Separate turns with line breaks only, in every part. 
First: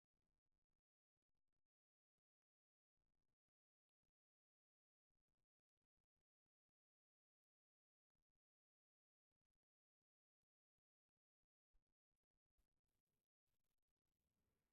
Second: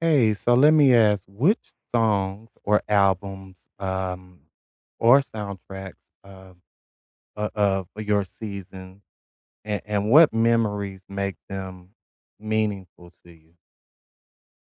Hey, so let me ask, which songs or albums, or soundtracks of of your seasons, and what memories make them meaningful to you?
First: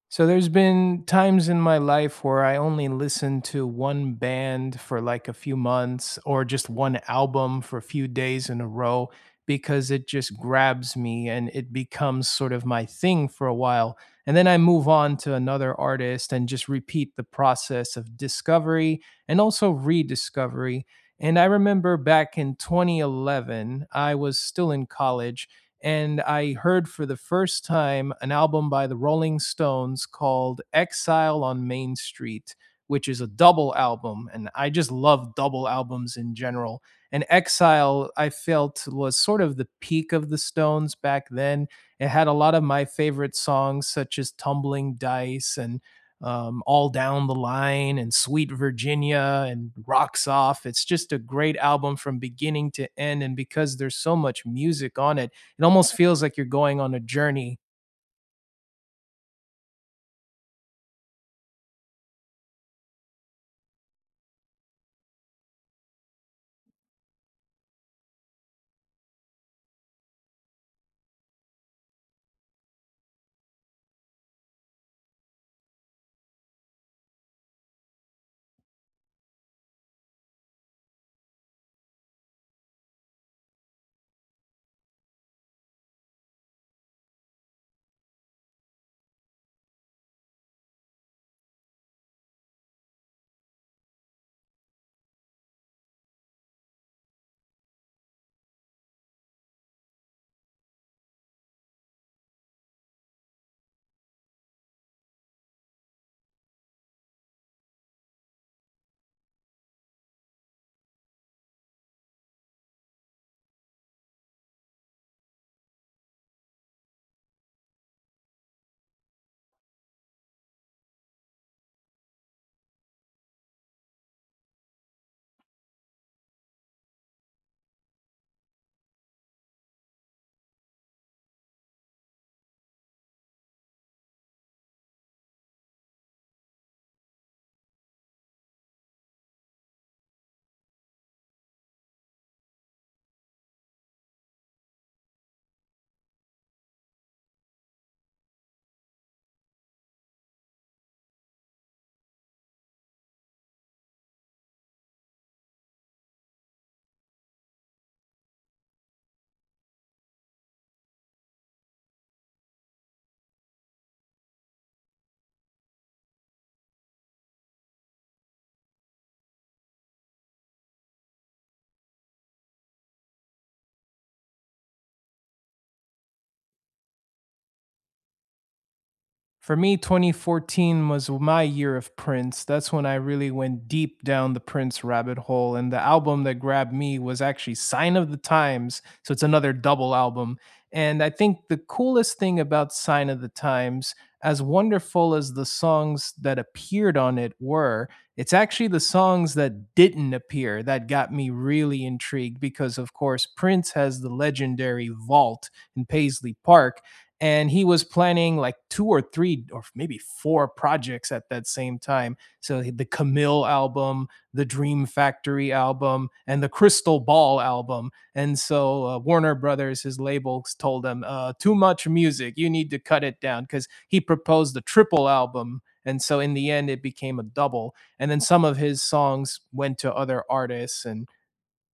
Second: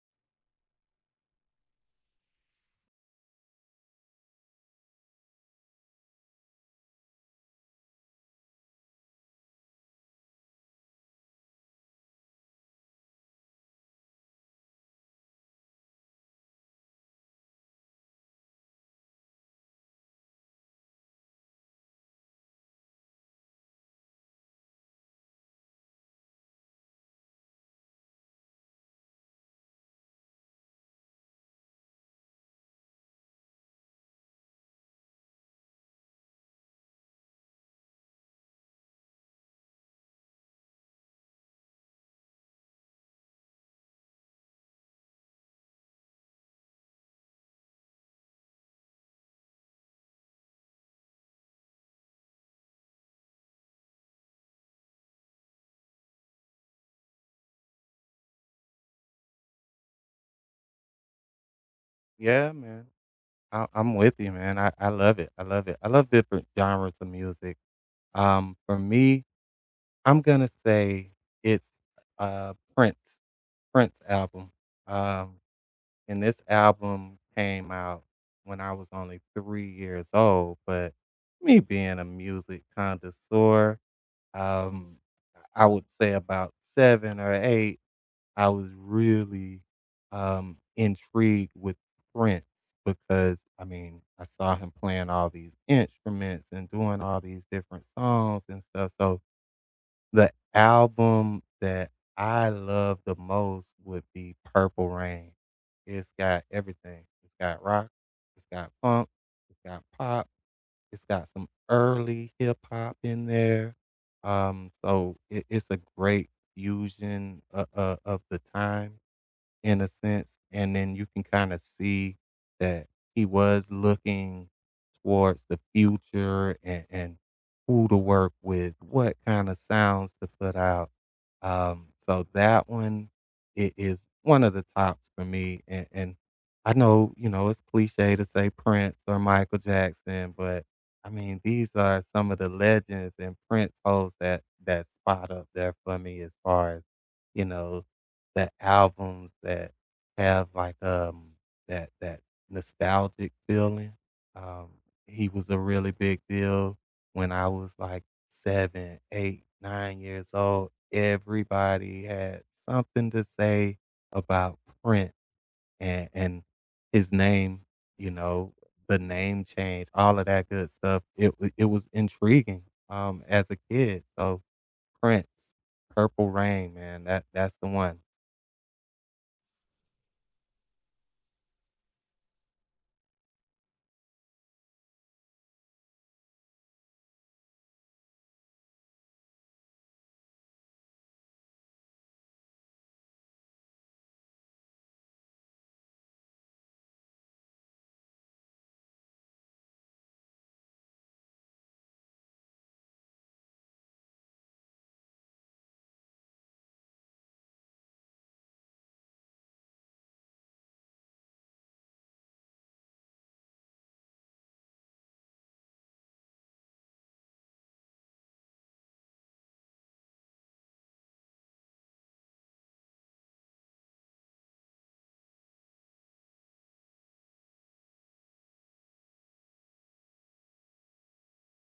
So there's been times in my life where I only listened to one band for like a few months or just one album for a few days in a row because it just grabs me and it becomes sort of my thing for a while. And then I move on to another artist and just repeat the process of discovery and also rediscovery. And I remember back in 2011, I was still in college and I heard for the first time an album by the Rolling Stones called Exile on Main Street, which is a double album. And I just love double albums in general. And Exile, I felt, was sort of the peak of the Stones back then. It had a lot of my favorite songs, such as Tumbling Dice and All Down the Line and Sweet Virginia and Rocks Off. It's just a great album from beginning to end. And because there's so much music on it, it almost feels like you're going on a journey.
Yeah, man. I'm with you, man. I love it. I love it. I love different genres of music. For me, I'm gonna say it's, uh, Prince Prince album. Um And this album came out when I was only 3 years old, but me being a music connoisseur, um, I would say about 7 or 8, I was really, intrigued with Prince because, I mean, I saw him playing all these instruments and doing all these different songs and stuff, so the album that I love the most would be Purple Rain. It's got everything. It's got rock, it's got funk, it's got pop, it's got some early hip hop in there. So it's a great fusion of the time in a sense, and then you can kinda see that he was looking towards the future and who to work with, what kinda sounds to put out. So that one it is one of the tops for me, and I know, you know, it's cliche to say Prince or Michael Jackson, but, I mean, these are some of the legends, and Prince holds that spot up there for me as far as, you know, the albums that have like, that nostalgic feeling. Um, he was a really big deal when I was like 7, 8, 9 years old. Everybody had something to say about Prince and his name, you know, the name change, all of that good stuff. It was intriguing, as a kid. So Prince, Purple Rain, man, that's the one.
For me, 2014 was my year of Prince. That's when I really went deep down the Prince rabbit hole. And the album that grabbed me was actually Sign of the Times. So it's another double album. And I think the coolest thing about Sign of the Times, as wonderful as the songs that appeared on it were, it's actually the songs that didn't appear that got me really intrigued because, of course, Prince has the legendary vault in Paisley Park, and he was planning like two or three or maybe four projects at that same time. So the camille album, the dream factory album, and the crystal ball album. And so warner brothers, his labels, told him too much music, you need to cut it down, because he proposed the triple album. And so in the end it became a double, and then some of his songs went to other artists and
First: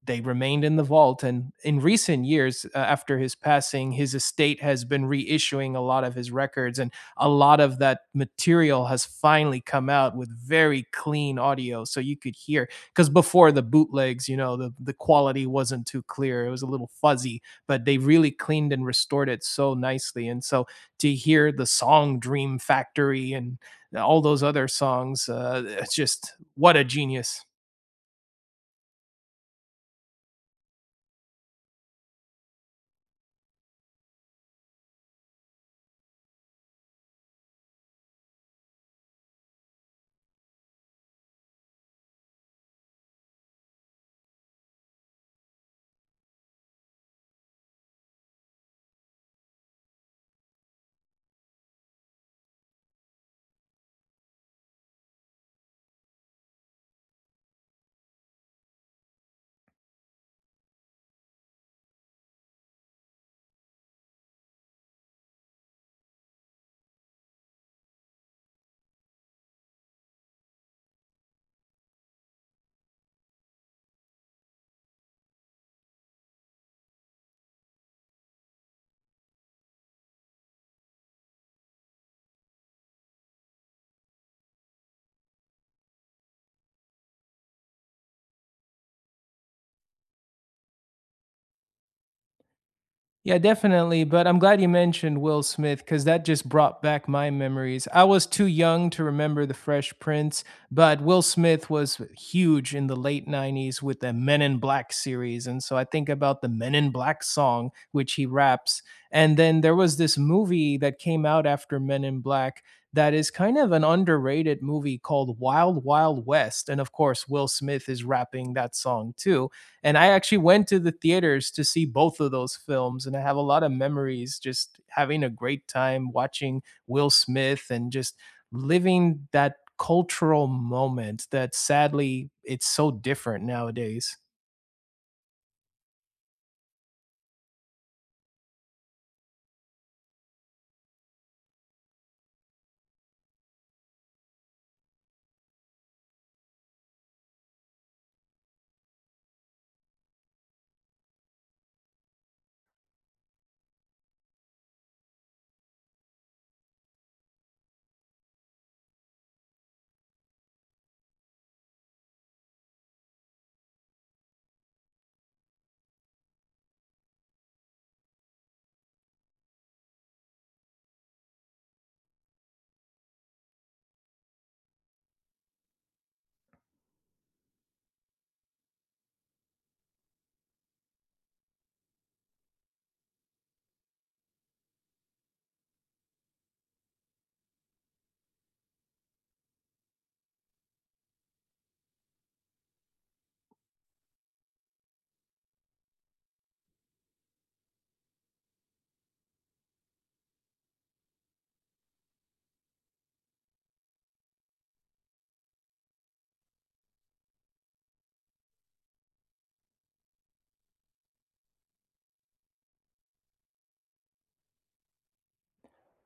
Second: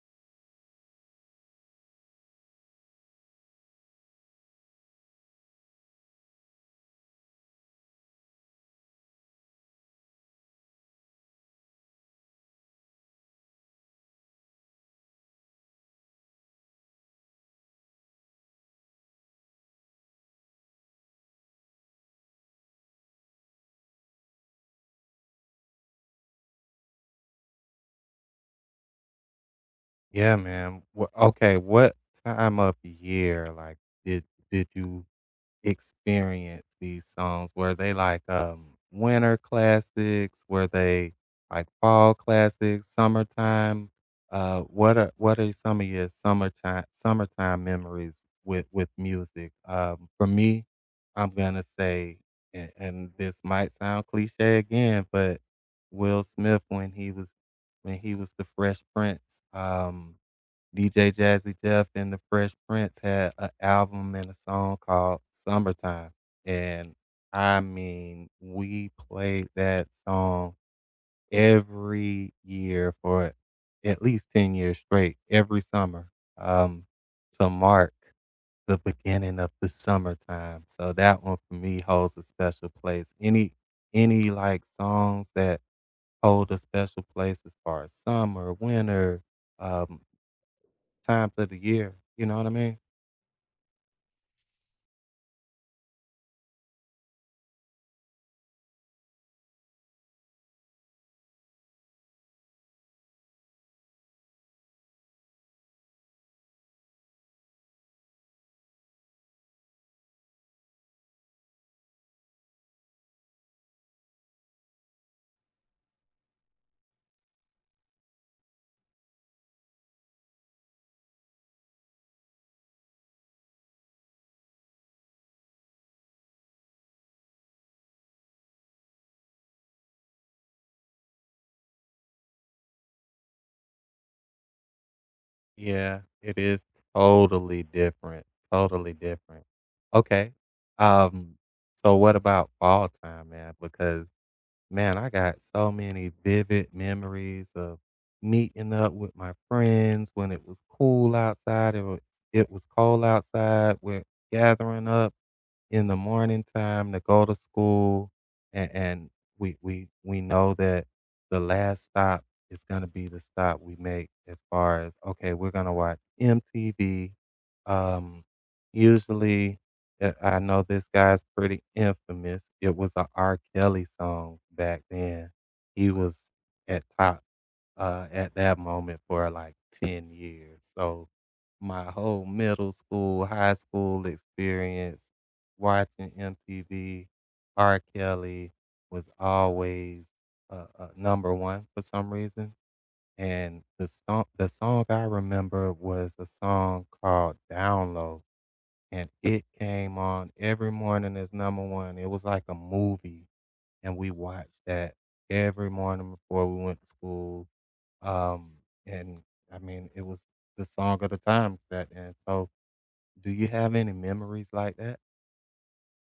they remained in the vault. And in recent years, after his passing, his estate has been reissuing a lot of his records, and a lot of that material has finally come out with very clean audio. So you could hear, because before the bootlegs, you know, the quality wasn't too clear, it was a little fuzzy, but they really cleaned and restored it so nicely. And so to hear the song Dream Factory and all those other songs, it's just what a genius.
Yeah, man. Wha okay, what time of year, like, did did you experience these songs? Were they, like, winter classics? Were they, like, fall classics, summertime? What are some of your summertime memories with music? For me, I'm gonna say, and this might sound cliche again, but Will Smith when he was the Fresh Prince, um DJ Jazzy Jeff and the Fresh Prince had an album and a song called "Summertime," and I mean, we played that song every year for at least 10 years straight, every summer, um, to mark the beginning of the summertime. So that one for me holds a special place. Any like songs that hold a special place as far as summer, winter, um, times of the year. You know what I mean?
Yeah, definitely. But I'm glad you mentioned Will Smith because that just brought back my memories. I was too young to remember The Fresh Prince, but Will Smith was huge in the late 90s with the Men in Black series. And so I think about the Men in Black song, which he raps. And then there was this movie that came out after Men in Black that is kind of an underrated movie called Wild Wild West. And of course, Will Smith is rapping that song too. And I actually went to the theaters to see both of those films. And I have a lot of memories just having a great time watching Will Smith and just living that cultural moment that sadly it's so different nowadays.
Yeah, it is totally different. Totally different. Okay. Um, so what about fall time, man? Because man, I got so many vivid memories of meeting up with my friends when it was cool outside, it was cold outside, we're gathering up in the morning time to go to school, and we know that the last stop is going to be the stop we make as far as okay, we're going to watch MTV. Um, Usually, I know this guy's pretty infamous. It was a R. Kelly song back then. He was at top at that moment for like 10 years. So my whole middle school, high school experience watching MTV, R. Kelly was always number one for some reason. And the song I remember was a song called Down Low, and it came on every morning as number one. It was like a movie, and we watched that every morning before we went to school. Um, and I mean, it was the song of the time back then. So do you have any memories like that?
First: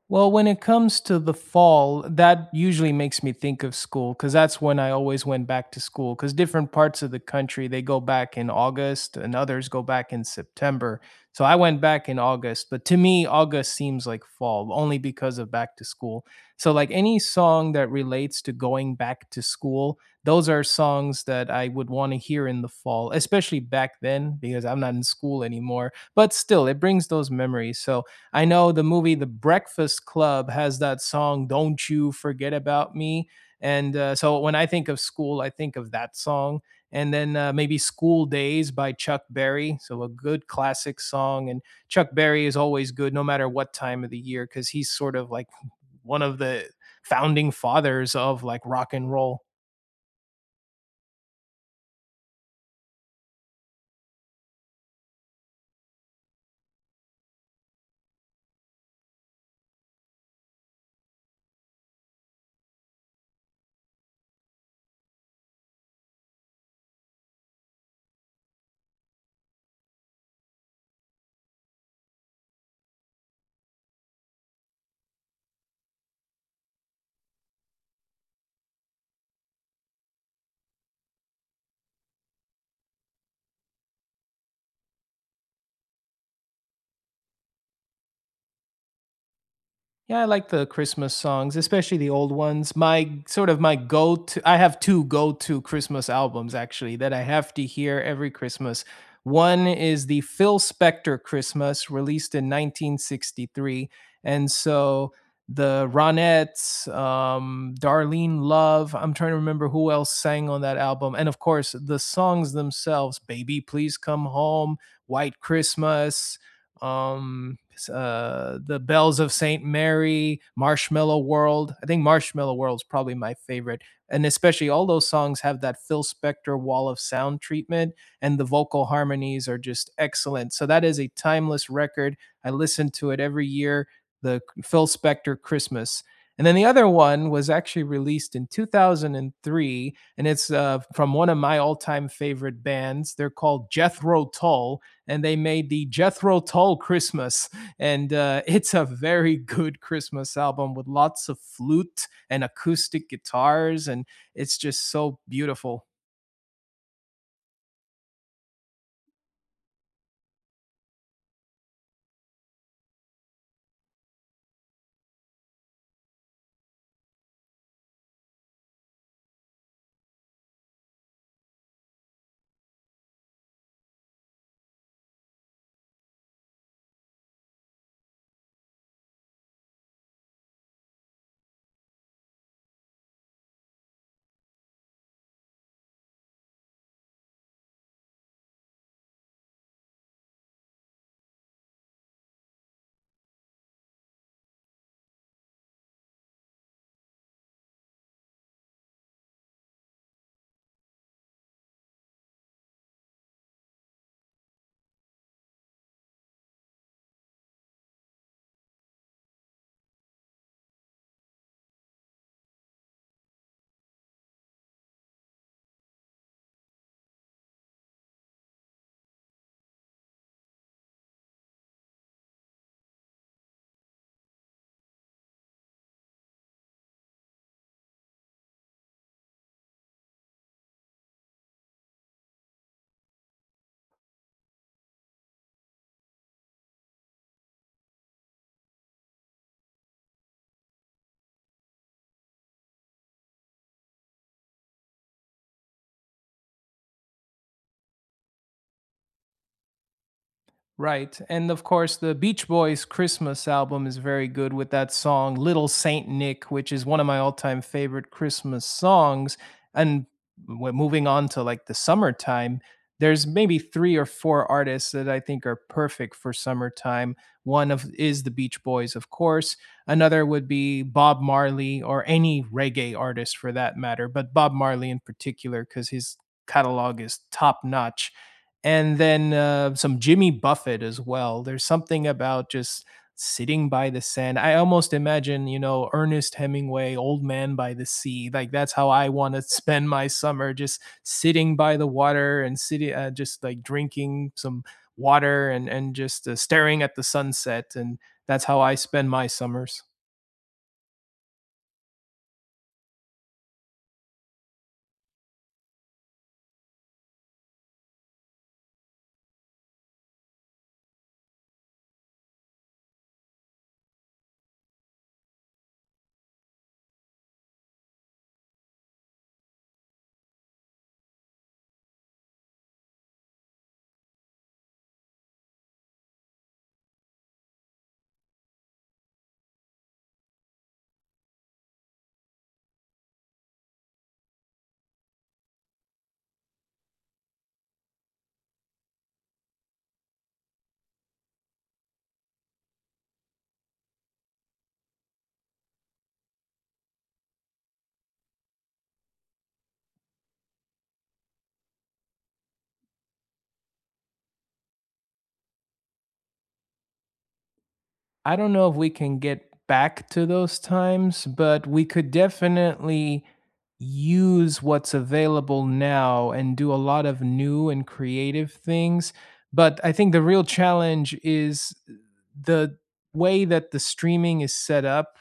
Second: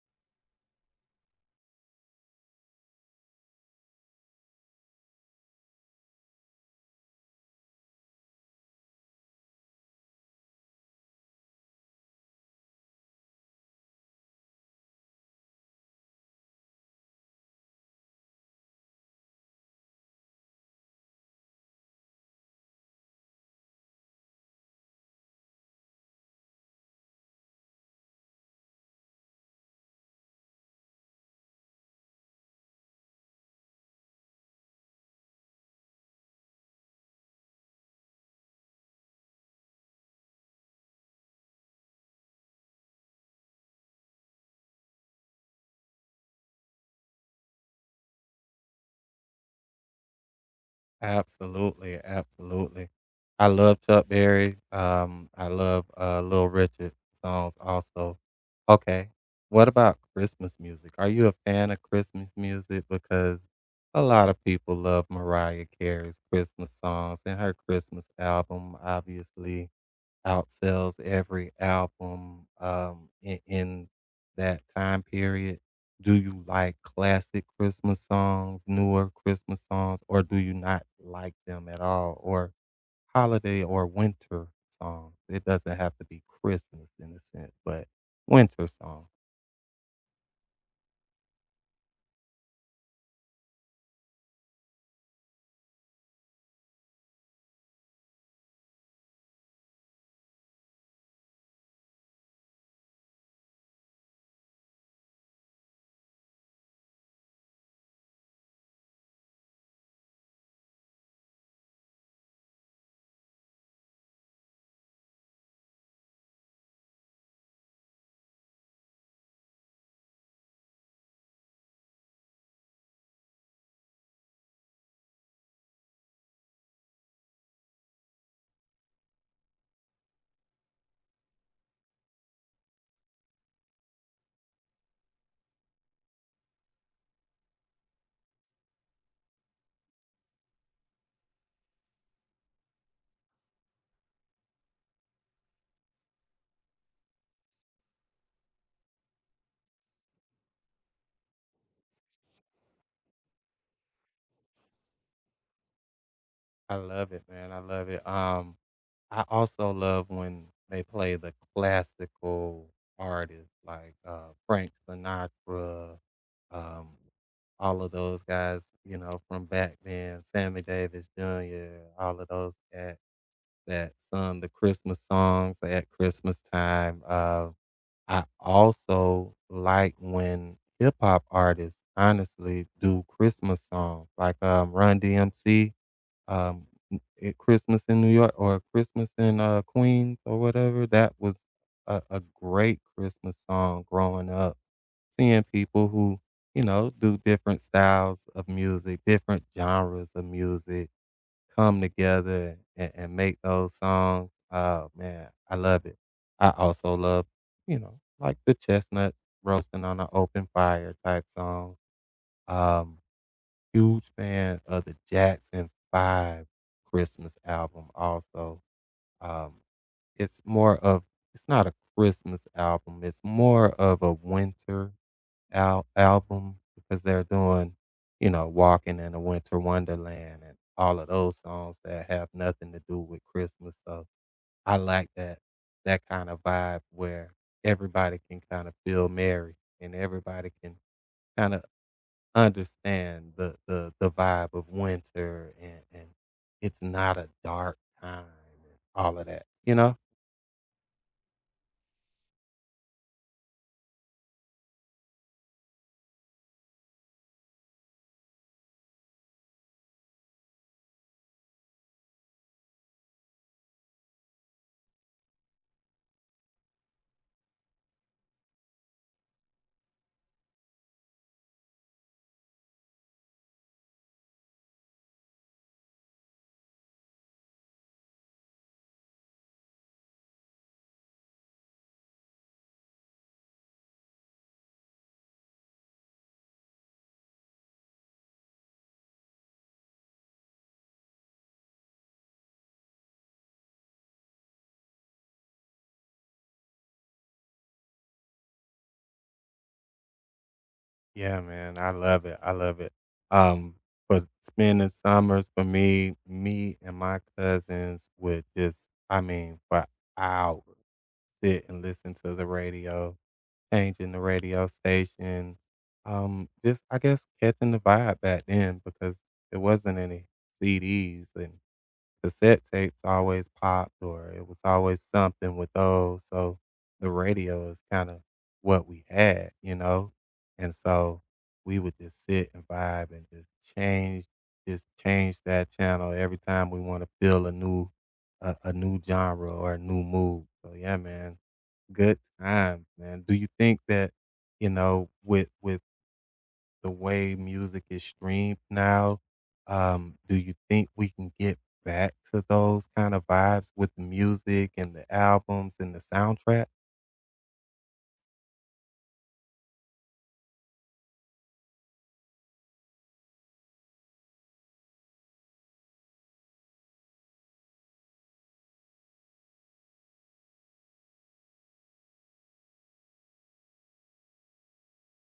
Well, when it comes to the fall, that usually makes me think of school because that's when I always went back to school. Because different parts of the country, they go back in August and others go back in September. So I went back in August, but to me, August seems like fall only because of back to school. So, like any song that relates to going back to school, those are songs that I would want to hear in the fall, especially back then because I'm not in school anymore. But still, it brings those memories. So, I know the movie The Breakfast Club has that song "Don't You Forget About Me," and so when I think of school, I think of that song, and then maybe "School Days" by Chuck Berry. So a good classic song, and Chuck Berry is always good, no matter what time of the year, because he's sort of like one of the founding fathers of like rock and roll.
Absolutely, absolutely. I love Chuck Berry. I love Little Richard songs also. Okay, what about Christmas music? Are you a fan of Christmas music? Because a lot of people love Mariah Carey's Christmas songs and her Christmas album, obviously. Outsells every album in that time period? Do you like classic Christmas songs, newer Christmas songs, or do you not like them at all? Or holiday or winter songs? It doesn't have to be Christmas in a sense, but winter songs.
Yeah, I like the Christmas songs, especially the old ones. My sort of my go to, I have two go to Christmas albums actually that I have to hear every Christmas. One is the Phil Spector Christmas, released in 1963. And so the Ronettes, Darlene Love, I'm trying to remember who else sang on that album. And of course, the songs themselves, Baby, Please Come Home, White Christmas, um the bells of saint mary, marshmallow world. I think Marshmallow World is probably my favorite, and especially all those songs have that Phil Spector wall of sound treatment, and the vocal harmonies are just excellent. So that is a timeless record. I listen to it every year, the Phil Spector Christmas. And then the other one was actually released in 2003, and it's from one of my all-time favorite bands. They're called Jethro Tull, and they made the Jethro Tull Christmas. And it's a very good Christmas album with lots of flute and acoustic guitars. And it's just so beautiful.
I love it, man. I love it. I also love when they play the classical artists like Frank Sinatra, um, all of those guys, you know, from back then, Sammy Davis Jr., all of those cats that sung the Christmas songs at Christmas time. I also like when hip hop artists honestly do Christmas songs like Run DMC um, Christmas in New York or Christmas in Queens or whatever. That was a great Christmas song growing up. Seeing people who, you know, do different styles of music, different genres of music come together and make those songs. Oh, man, I love it. I also love, you know, like the chestnut roasting on an open fire type song. Um, Huge fan of the Jackson 5 Christmas album also. Um, it's more of it's not a Christmas album. It's more of a winter album because they're doing, you know, Walking in a Winter Wonderland and all of those songs that have nothing to do with Christmas. So I like that that kind of vibe where everybody can kind of feel merry and everybody can kind of understand the vibe of winter and it's not a dark time and all of that, you know?
Right. And of course, the Beach Boys Christmas album is very good with that song Little Saint Nick, which is one of my all-time favorite Christmas songs. And moving on to like the summertime, there's maybe 3 or 4 artists that I think are perfect for summertime. One of is the Beach Boys, of course. Another would be Bob Marley or any reggae artist for that matter, but Bob Marley in particular cuz his catalog is top notch, and then some Jimmy Buffett as well. There's something about just sitting by the sand. I almost imagine, you know, Ernest Hemingway, Old Man by the Sea. Like that's how I want to spend my summer, just sitting by the water and sitting, just like drinking some water and just staring at the sunset. And that's how I spend my summers.
Yeah, man, I love it. I love it. Um, for spending summers for me, me and my cousins would just, I mean, for hours sit and listen to the radio, changing the radio station. Just I guess catching the vibe back then because there wasn't any CDs and cassette tapes always popped or it was always something with those. So the radio is kind of what we had, you know? And so we would just sit and vibe and just change, just change that channel every time we want to feel a new genre or a new mood. So yeah, man, good times, man. Do you think that, you know, with the way music is streamed now, do you think we can get back to those kind of vibes with the music and the albums and the soundtrack?
I don't know if we can get back to those times, but we could definitely use what's available now and do a lot of new and creative things. But I think the real challenge is the way that the streaming is set up.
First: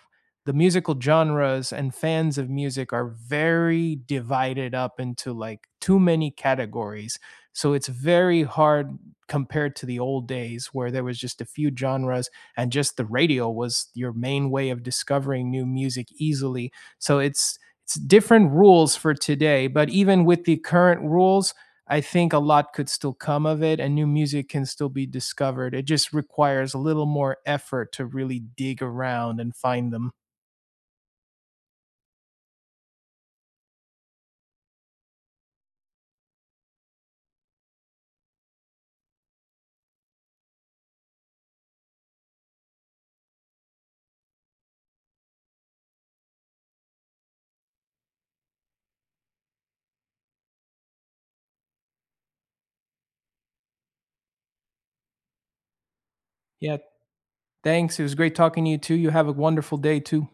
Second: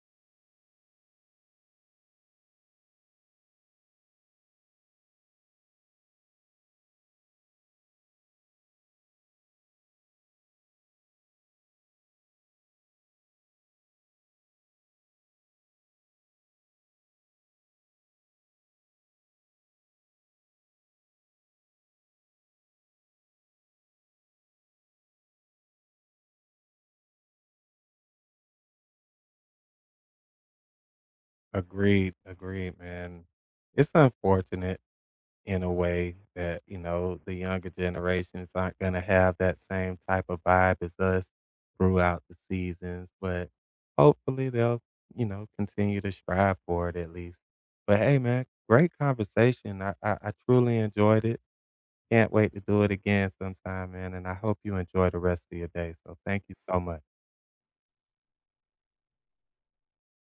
The musical genres and fans of music are very divided up into like too many categories. So it's very hard compared to the old days where there was just a few genres, and just the radio was your main way of discovering new music easily. So it's different rules for today, but even with the current rules, I think a lot could still come of it, and new music can still be discovered. It just requires a little more effort to really dig around and find them.
Agreed, agreed, man. It's unfortunate in a way that, you know, the younger generations aren't going to have that same type of vibe as us throughout the seasons, but hopefully they'll, you know, continue to strive for it at least. But hey, man, great conversation. I truly enjoyed it. Can't wait to do it again sometime, man, and I hope you enjoy the rest of your day, so thank you
Yeah,
so much.
thanks. It was great talking to you too. You have a wonderful day too.